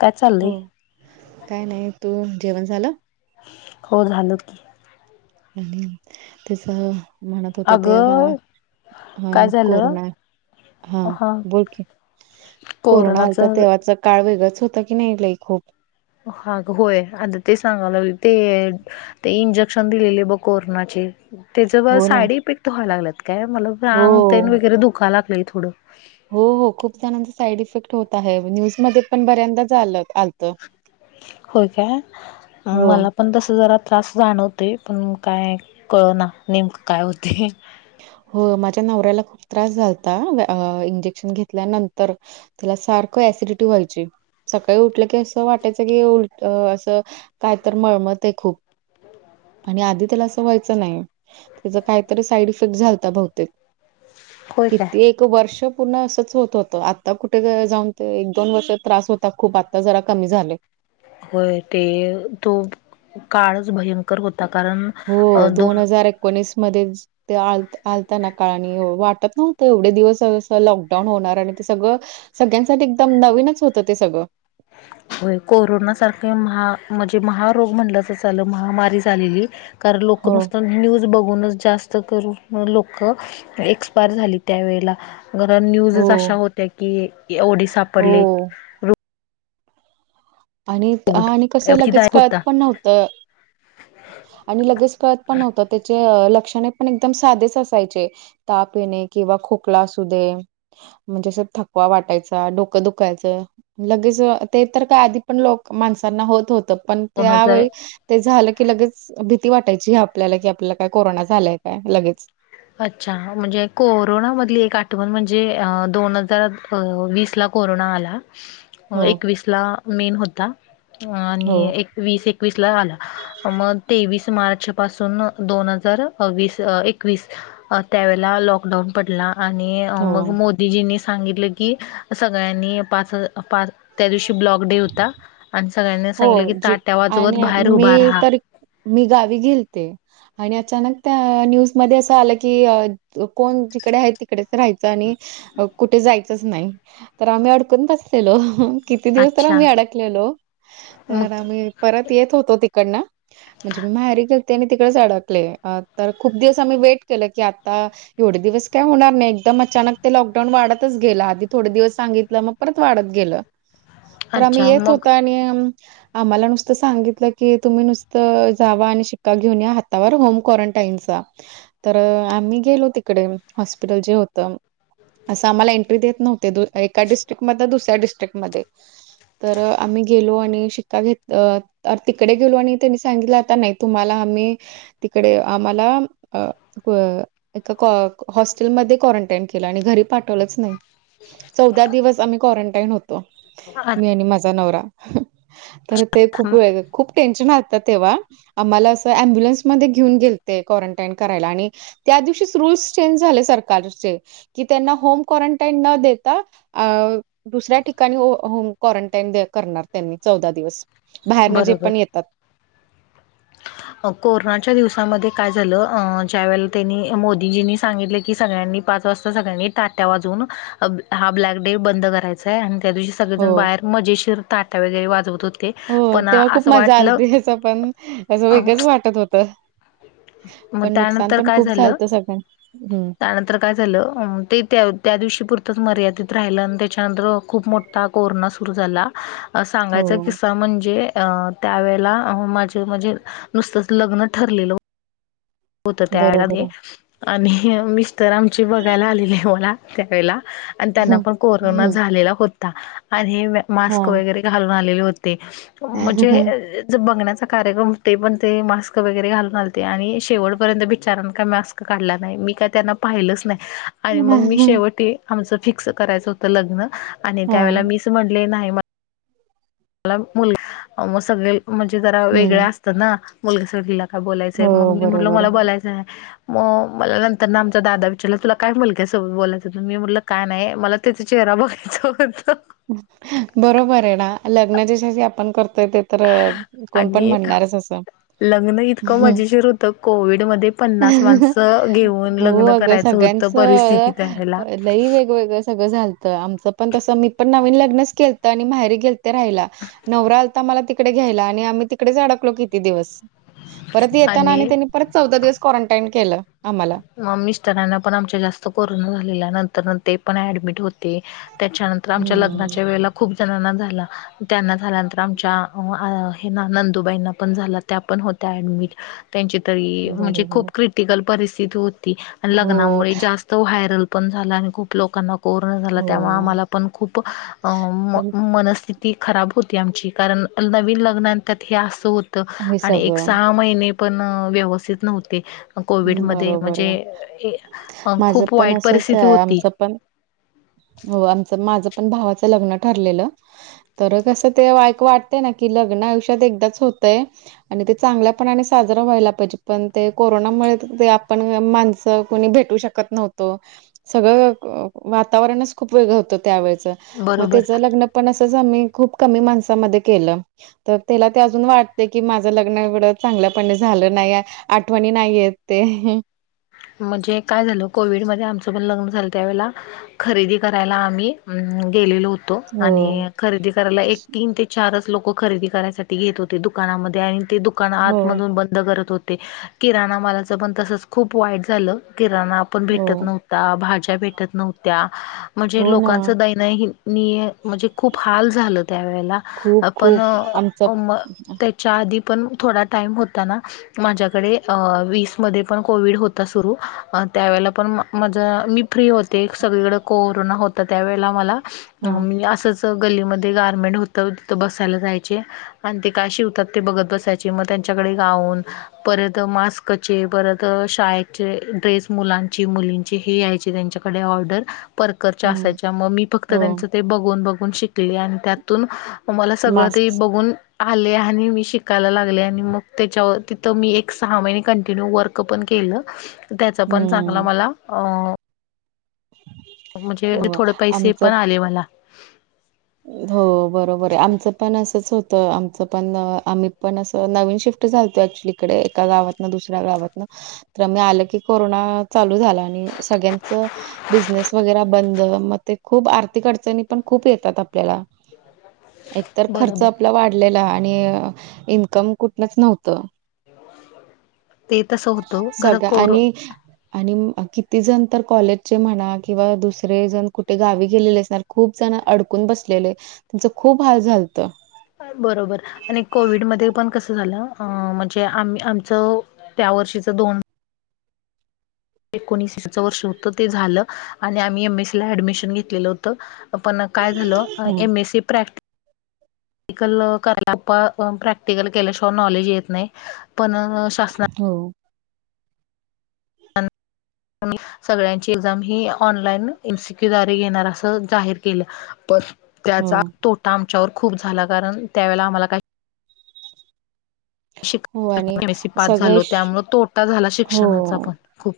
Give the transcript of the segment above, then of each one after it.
काय चाललंय हो काय नाही तू जेवण झालं. हो झालं. आणि त्याच म्हणत होतो ते अगं हा काय झालं कोरोना हा बोल की कोरोना कोरोनाच आलता तेव्हाच काळ वेगंळाच होतं की नाही लई खूप. हा होय आता ते सांगाव लाग ते ते इंजेक्शन दिलेले बघ कोरोनाचे त्याच ब हो ना साइडफेक्ट व्हाय लागत काय मला हो वाटत वगैरे दुखाव लागलंय थोडं हो हो खूप जणांचा साईड इफेक्ट होत आहे न्यूजमध्ये पण बऱ्यांदाच आलं. हो काय हो मला पण तसं जरा त्रास जाणवते पण काय कळ ना नेमकं काय होते हो माझ्या नवऱ्याला खूप त्रास झालता इंजेक्शन घेतल्यानंतर त्याला सारखं ऍसिडिटी व्हायची सकाळी उठलं की असं वाटायचं की असं काय तर मळमत आहे खूप आणि आधी त्याला असं व्हायचं नाही त्याच काहीतरी साईड बहूतेक होय काय किती एक वर्ष पूर्ण असच होत होत आता कुठे जाऊन ते एक दोन वर्ष त्रास होत आता खूप आता जरा कमी झाले होय ते तो काळच भयंकर होता कारण हो दोन हजार एकोणीस मध्ये ते आ आलताना का आणि वाटत नव्हतं एवढे दिवस लॉकडाऊन होणार आणि ते सगळं सगळ्यांसाठी एकदम नवीनच होत ते सगळं हो कोरोना सारखे महा म्हणजे महारोग म्हणल तरी चालेल महामारी आलेली कारण लोक हो नुसत न्यूज बघूनच जास्त लोक एक्सपयर झाली त्यावेळेला बर हो न्यूजच अशा होत्या की एवढी सापडली हो आणि आणि कसं लगेच रोगदायक कळत होता पण नव्हत आणि लगेच कळत पण नव्हतं त्याचे लक्षणे पण एकदम साधेच असायचे ताप येणे किंवा खोकला असू दे म्हणजे अस थकवा वाटायचा डोकं दुखायचं लगेच ते तर काय आधी आधी पण लोक माणसांना होत होत पण दोन हजार त्यावेळी ते झालं की लगेच भीती वाटायची ह आपल्याला की आपल्याला काय कोरोना झालंय काय लगेच अच्छा म्हणजे कोरोना मधली एक आठवण म्हणजे दोन हजार वीस ला कोरोना आला हो एकवीसला मेन होता हो आणि एक वीस एकवीस ला आला मग तेवीस मार्च पासून दोन हजार वस एकवीस त्यावेळेला लॉकडाऊन पडला आणि हो मग मोदी मोदिजीनी सांगितलं की सगळ्यांनी पाच त्या दिवशी ब्लॉक डे होता आणि सगळ्यांनी हो सांगितले की जी ताट्या वाजवत आणि बाहेर उभा मी राहा तर मी गावी गेलते आणि अचानक त्या न्यूजमध्येध्ये असं आलं की कोण जिकडे आहेत तिकडेच राहायचं आणि कुठे जायचंच नाही तर आम्ही अडकून बस बसलेलो किती दिवस तर अच्छा आम्ही अडकलेलो मग तर आम्ही परत येत होतो तिकडन म्हणजे मी माहेरी गेले होते आणि तिकडेच अडकले तर खूप दिवस आम्ही वेट केलं की आता एवढे दिवस काय होणार नाही अचानक ते लॉकडाऊन वाढतच गेलं आधी थोडे दिवस सांगितलं मग परत वाढत गेलं तर आम्ही अच्छा येत मग होत आणि आम्हाला नुसतं सांगितलं की तुम्ही नुसतं जावा आणि शिक्का घेऊन या हातावर होम क्वारंटाईनचा तर आम्ही गेलो तिकडे हॉस्पिटल जे होतं असं आम्हाला एंट्री देत नव्हते एकाडिस्ट्रिकट मध दुसऱ्या डस्ट्रिकटमध्ये तर आम्ही गेलो आणि शिक्का घेत तिकडे गेलो आणि त्यांनी सांगितलं आता नाही तुम्हाला आम्ही तिकडे आम्हाला अ ए हॉस्टेलमध्ये क्वारंटाईन केलं आणि घरी पाठवलंच नाही चौदा दिवस आम्ही क्वारंटाईन होतो अच्छा मी आणि माझा नवरा तर ते खूप व खूप टेन्शन आत तेव्हा आम्हाला असं अम्ब्युलन्समध्येध्ये घेऊन गेलते क्वारंटाईन करायला आणि त्या दिवशीच रूल्स चेंज झाले सरकारचे की त्यांना होम क्वारंटाईन न देता अ दुसऱ्या ठिकाणी होम क्वारंटाईन करणार त्यांनी चौदा दिवस बाहेर जे बरोबर पण येत कोरोनाच्या दिवसामध्ये काय झालं ज्या वेळेला त्यांनी मोदीजींनी सांगितले की सगळ्यांनी च वाज सळ त वाून हा ब्क डे बंद करायचाय आणि दिव हो सगळेजण बाहेर मजेशीर ताटा वगैरे वाजवत होते पण असं वाटलं त्या पण तं अ, वेगंच वाटत होतं मग पण नुकसान त्यानंतर पण काय खूप झालं झालत सगळ्यां हम् त्यानंतर काय झालं ते त्या त्या दिवशी पुरतंच मर्यादित राहिलं आणि त्याच्यानंतर खूप मोठा कोरोना सुरू झाला सांगायचा हो किस्सा म्हणजे त्यावेेळेला माझे म्हणजे नुसतच लग्न ठरलेलं होत बरोबर त्यावेळा आहे. आणि मिस्टर आमची बघायला आलेली आहे मला त्यावेेळेला आणि त्यांना पण कोरोना हम्म झालेला होता आणि हे हा मास्क वगैरे घालून आलेले होते म्हणजे ज बघण्याचा कार्यक्रम ते पण ते मास्क वगैरे घालून घलते आणि शेवटपर्यंत बिचार का मास्क काढला नाही मी का त्यांना पाहिलंच नाही आणि मग मी हा शेवटी आमचं फिक्स करायचं होतं लग्न आणि हा त्यावेळे मीच म्हणले नाही म मला मुलग मग सगळे म्हणजे जरा हम्म वेगळ्या असतं ना मुलगा सग ला का बोलायचंय हो मग मी म्हटल बरोबर मला बोलायचंय मग मला नंतर ना आमचा दादा विचारला तुला काय मुलग्या सोबत बोलायचं तु्ी म्हटलं काय नाही मला त्याचा चेहरा बघायच होत बरोबर आहे ना लग्ना जच्याशी आपण करतोय ते तर कोण पण आणि म्हणणारच असं लग्न इतकं मजेशीर होतं कोविडमध्येध्ये पन्नास माणसं घेऊन हो लग्न अगं करायचं होतं परिस्थिती त्यावेळेला लई वेगवेेगळं सगळं झालत आमचं पण तसं मित पण नवीन लग्नच केलत आणि बाहेर गेलते राहायला नवरा आता मला तिकडे घ्यायला आणि आम्ही तिकडेच अडकलो किती दिवस परत येताना आणि त्यांनी परत चौदा दिवस क्वारंटाईन केलं आम्हाला मिस्टरांना पण आमच्या जास्त कोरोना झालेल्या नंतर ते पण ऍडमिट होते त्याच्यानंतर तर आमच्या हम्म लग्नाच्या वेळे खूप जणांना झाला त्यांना झाल्यानंतर आमच्या हे ना नंदूबाईंना पण झाला त्या पण होत्या ऍडमिट त्यांची तरी म्हणजे खूप बरोबर क्रिटिकल परिस्थिती होती आणि हो लग्नामुळे जास्त त व्हायरल पण झाला आणि खूप लोकांना कोरोना झाला तेव्हा हो आम्हाला पण खूप पण मनस्थि ती खराब होती आमची कारण नवीन लग्ना त्यात हे असं होतं हे आणि एक सगळं सहा महिने ण व्यवथित न्ह बरोबर आहे म्हणजे माझं खूप पण वाईट असंच परिस्थिती आहे होती आमचं पण हो आमचं माझं पण भावाचं लग्न ठरलेलं तर कसं तेक वाटतय ना की लग्न आयुष्यात एकदाच होतंय आणि ते चांगल्यापणाने साजरा व्हायला पाहिजे पण ते कोरोना मुळे आपण माणसं कोणी भेटू शकत नव्हतो. सगळं वातावरणच खूप वेगळ होतं त्यावेळेच मग बरोबर त्याच लग्न पण असंच आम्ही खूप कमी माणसामध्ये केलं. तर त्याला ते अजून वाटते की माझं लग्न एवढं चांगल्यापणे झालं नाही आठवणी नाही येत ते. म्हणजे काय झालं कोविडमध्ये आमचं पण लग्न झालं त्यावेळेला खरेदी करायला आम्ही गेलेलो होतो, हो आणि खरेदी करायला एक तीन ते चारच लोक खरेदी करायसाठी घेत होते दुकानामध्ये आणि ते दुकान हो आतमधून बंद बंद करत होते, किराणा मालाच पण तसच खूप वाईट झालं. किराणा आपण हो भेटत नव्हता भाज्या भेटत नव्हत्या म्हणजे हो ना लोकांचं दयनयनीय, म्हणजे खूप हाल झालं त्यावेळेला. खूप आ पण खूप आमच त्या च्या आधी पण थोडा टाईम होताना माझ्याकडे वीसमध्ये पण कोविड होता सुरु त्यावेळेला पण माझ मी फ्री होते सगळीकडे कोरोना हो ता त्या वेेळेला मला हा मी असंच गल्लीमध्ये गारमेंट होतं तिथं बसायला जायचे. आणि ते काय शिवतात ते बघत बसायचे मग त्यांच्याकडे गाऊन परत मास्कचे परत तर शाळेचे ड्रेस मुलांची मुलींची हे यायची त्यांच्याकडे ऑर्डर! परकरच्या हम्म असायच्या, मग मी फक्त हो त्यांचं ते बघून बघून शिकले आणि त्यात तुन मला सगळं आता मास्क बघून आलय आणि मी शिकायला लागले आणि मग त्याच्यावर तिथं मी एक सहा महिने कंटिन्यू वर्क पण केल त्याचा पण चांगला हम्म मला म्हणजे हो थोडं पैसे आमचं पण आले मला. हो बरोबर आमचं पण असंच होतं आमचं पण आम्ही पण असं नवीन शिफ्ट तो क्चुलीकडे एका गावात दुस्या गावात तर मी आललं की कोरोना चालू झाला आणि सगळ्यांच बिझनेस वगैरे बंद मग ते खूप आर्थिक अडचणी पण खूप येतात आपल्याला. एकतर खर्च बरोबर आपला वाढलेला आणि इन्कम कुठनच नव्हतं. ते तसं होतं खरं सगळं कोर आणि आणि किती जण तर कॉलेजचे म्हणा किंवा दुसरे जण कुठे गावी गेलेले असणार खूप जण अड कुण बसलेले त्यांच खूप हाल झालत. बरोबर आणि कोविडमध्ये पण कसं झालं म्हणजे आम्ही आमचं त्या वर्षीच दोन एकोणीस वर्ष होत ते झालं आणि आम्ही एम एसी ला ऍडमिशन घेतलेलं होत. आ पण काय झालं हम्म. एम एससी प्रॅक्ट [inaudible] प्रॅक्टिकल केल्याशिवाय नॉलेज येत नाही पण शासना हो! सगळ्यांची एक्झाम ही ऑनलाईन एमसीक्यू द्वारे घेणार असं जाहीर केलं पण त्याचा हो. तोटा आमच्या खूप झाला कारण त्या वेळेला आम्हाला हो आणि एम एस सी पास सगळे झालो श त्यामुळे तोटा झाला हो शिक्षणाचा पण. खूप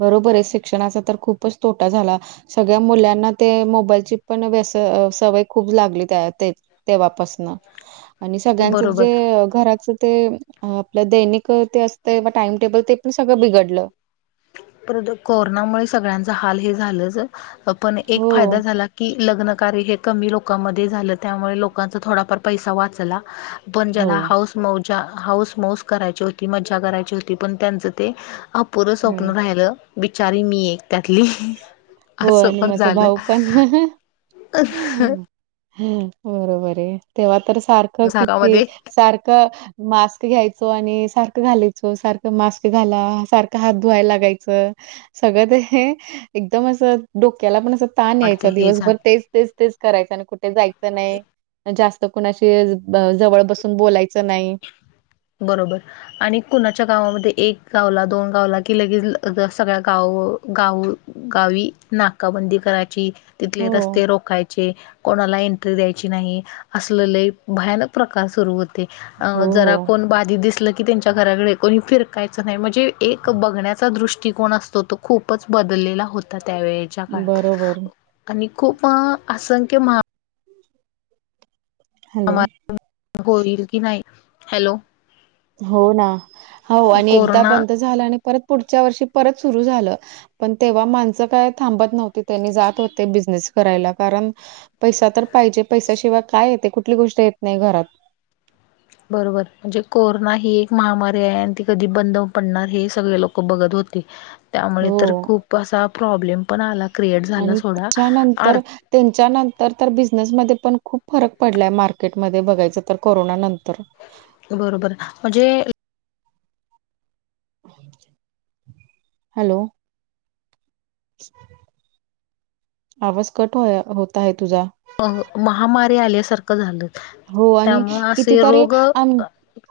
बरोबर आहे शिक्षणाचा तर खूपच तोटा झाला. सगळ्या मुलांना ते मोबाईलची पण व्यस सवय खूप लागली त्या ते तेव्हापासन आणि सगळ्यांचं बरोबर जे घराच ते आपलं दैनिक ते असतं टाइम टेबल ते पण सगळं बिघडलं. परत कोरोनामुळे सगळ्यांचा हाल हे झालंच पण एक हो. फायदा झाला कि लग्न कार्य हे कमी लोकांमध्ये झालं त्यामुळे लोकांचा थोडाफार पैसा वाचला. पण हो. ज्याला हौस मौज, हौस मौज करायची होती मज्जा करायची होती पण त्यांच ते अपूर्व हो, स्वप्न राहिलं. बिचारी मी एक त्यातली! हो असं आणि पण माझ झालं भाऊ पण! ह बरोबर आहे तेव्हा तर सारखं किती जगामध्ये सारखं मास्क घ्यायचो आणि सारखं घालायचो सारखं मास्क घाला सारखं हात धुवायला लागायचं सगळं ते एकदम असं डोक्याला पण असं ताण यायच वाटतं हे झालं दिवसभर तेच तेच तेच करायच आणि कुठे जायचं नाही जास्त कुणाशी जवळ बसून बोलायचं नाही बरोबर आणि कुणाच्या गावामध्ये एक गावला दोन गावला कि लगेच सगळ्या गाव गाव गावी नाकाबंदी करायची तिथले हो, रस्ते रोखायचे कोणाला एंट्री द्यायची नाही असलेले भयानक प्रकार सुरू होते हो, जरा हो. कोण बाधी दिसलं की त्यांच्या घराकडे कोणी फिरकायचं नाही म्हणजे एक बघण्याचा दृष्टिकोन असतो तो खूपच बदललेला होता त्यावेळे काळ बरोबर. आणि खूप असंख्य मा हॅलो होईलङौ की नाही हॅलो हो ना हो आणि एकदा कोरोना बंद झालं आणि परत पुढच्या वर्षी परत सुरू झालं पण तेव्हा माणसं काय थांबत नव्हती त्यांनी जात होते बिझनेस करायला कारण पैसा तर पाहिजे पैसाशिवाय काय येते कुठली गोष्ट येत नाही घरात बरोबर म्हणजे कोरोना ही एक महामारी आहे आणि ती कधी बंद पडणार हे सगळे लोक खूप बघत होती त्यामुळे तर हो खूप असा प्रॉब्लेम पण आला क्रिएट झाला थोडा त्यांच्यानंतर तर बिझनेसमध्ये पण खूप फरक पडलाय मार्केटमध्ये बघायचं तर कोरोना नंतर बरोबर म्हणजे हॅलो आवाज कट हो होत आहे तुझा अ महामारी आल्यासारखं झालं हो आणि त्यामु असे कितीतरी रोग आम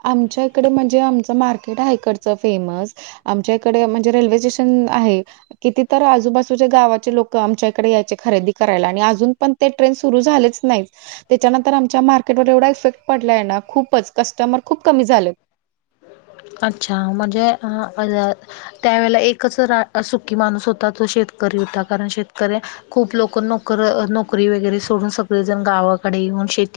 आमच्या इकडे म्हणजे आमचं मार्केट आहेकडचं फेमस आमच्या इकडे म्हणजे रेल्वे स्टेशन आहे किती तरर आजूबाजूच्या गावाचे लोक आमच्या इकडे यायचे खरेदी करायला आणि अजून पण े सुर झा नाही त्याच्यांत आ म एवढा इफेक्ट पडलाय आहे ना खूपच कस्टमर खूप कमी झालं अच्छा म्हणजे त्यावेेळे एकच रा सुखी माणूस होता तो शेतकरी होता कारण शेतकऱ्या खूप लोक नोकर नोकरी वगैरे सोडून सगळेजण गावाकडे येऊन शेत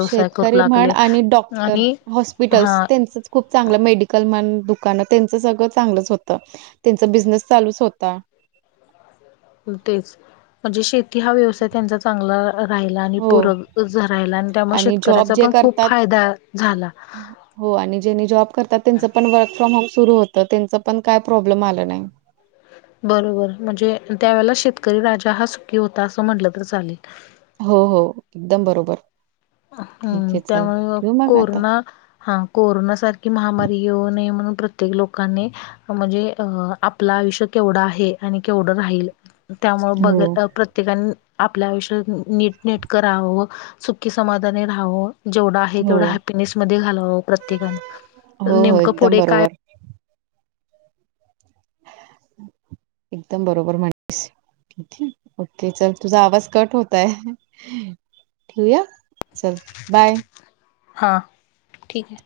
शेतकरी म्हण आणि डॉक्टर आणि हॉस्पिटल्स हा त्यांचच खूप चांगलं मेडिकल मन दुकानं त्यांच सगळं चांगलंच होत त्यांच बिझनेस चालूच होता तेच म्हणजे शेती हा व्यवसाय त्यांचा चांगला राहिला आणि हो पूरक राहिला आणि त्यामुळे श जॉब कण्याचा जे पण खूप करतात फायदा झाला हो आणि जेनी जॉब करतात त्यांचं पण वर्क फ्रॉम होम सुरू होत त्यांच पण काय प्रॉब्लेम आलं नाही बरोबर म्हणजे त्यावेेळे शेतकरी राजा हा सुखी होता असं म्हटलं तर चालेल हो हो एकदम बरोबर ठीक हम्म आहे चल त्यामुळे ठेवू मग आता कोरोना हा कोरोनासारखी महामारी येऊ नये म्हणून प्रत्येक लोकांनी म्हणजे अ आपलं आयुष्य केवढं आहे आणि केवढं राहील त्यामुळे हो ब प्रत्येकाने आपल्या आयुष्यात नीट नट करावं की समाधानी राहावून जेवढा आहे हो तेवढा हॅपपीनेस म घालावं प्रत्येकां हो हो नेमकं एकदम पुढे काय बरोबर एकदम बरोबर माणस ओके चल तुझा आवाज कट होतय ठीया चल बाय हां ठीक आहे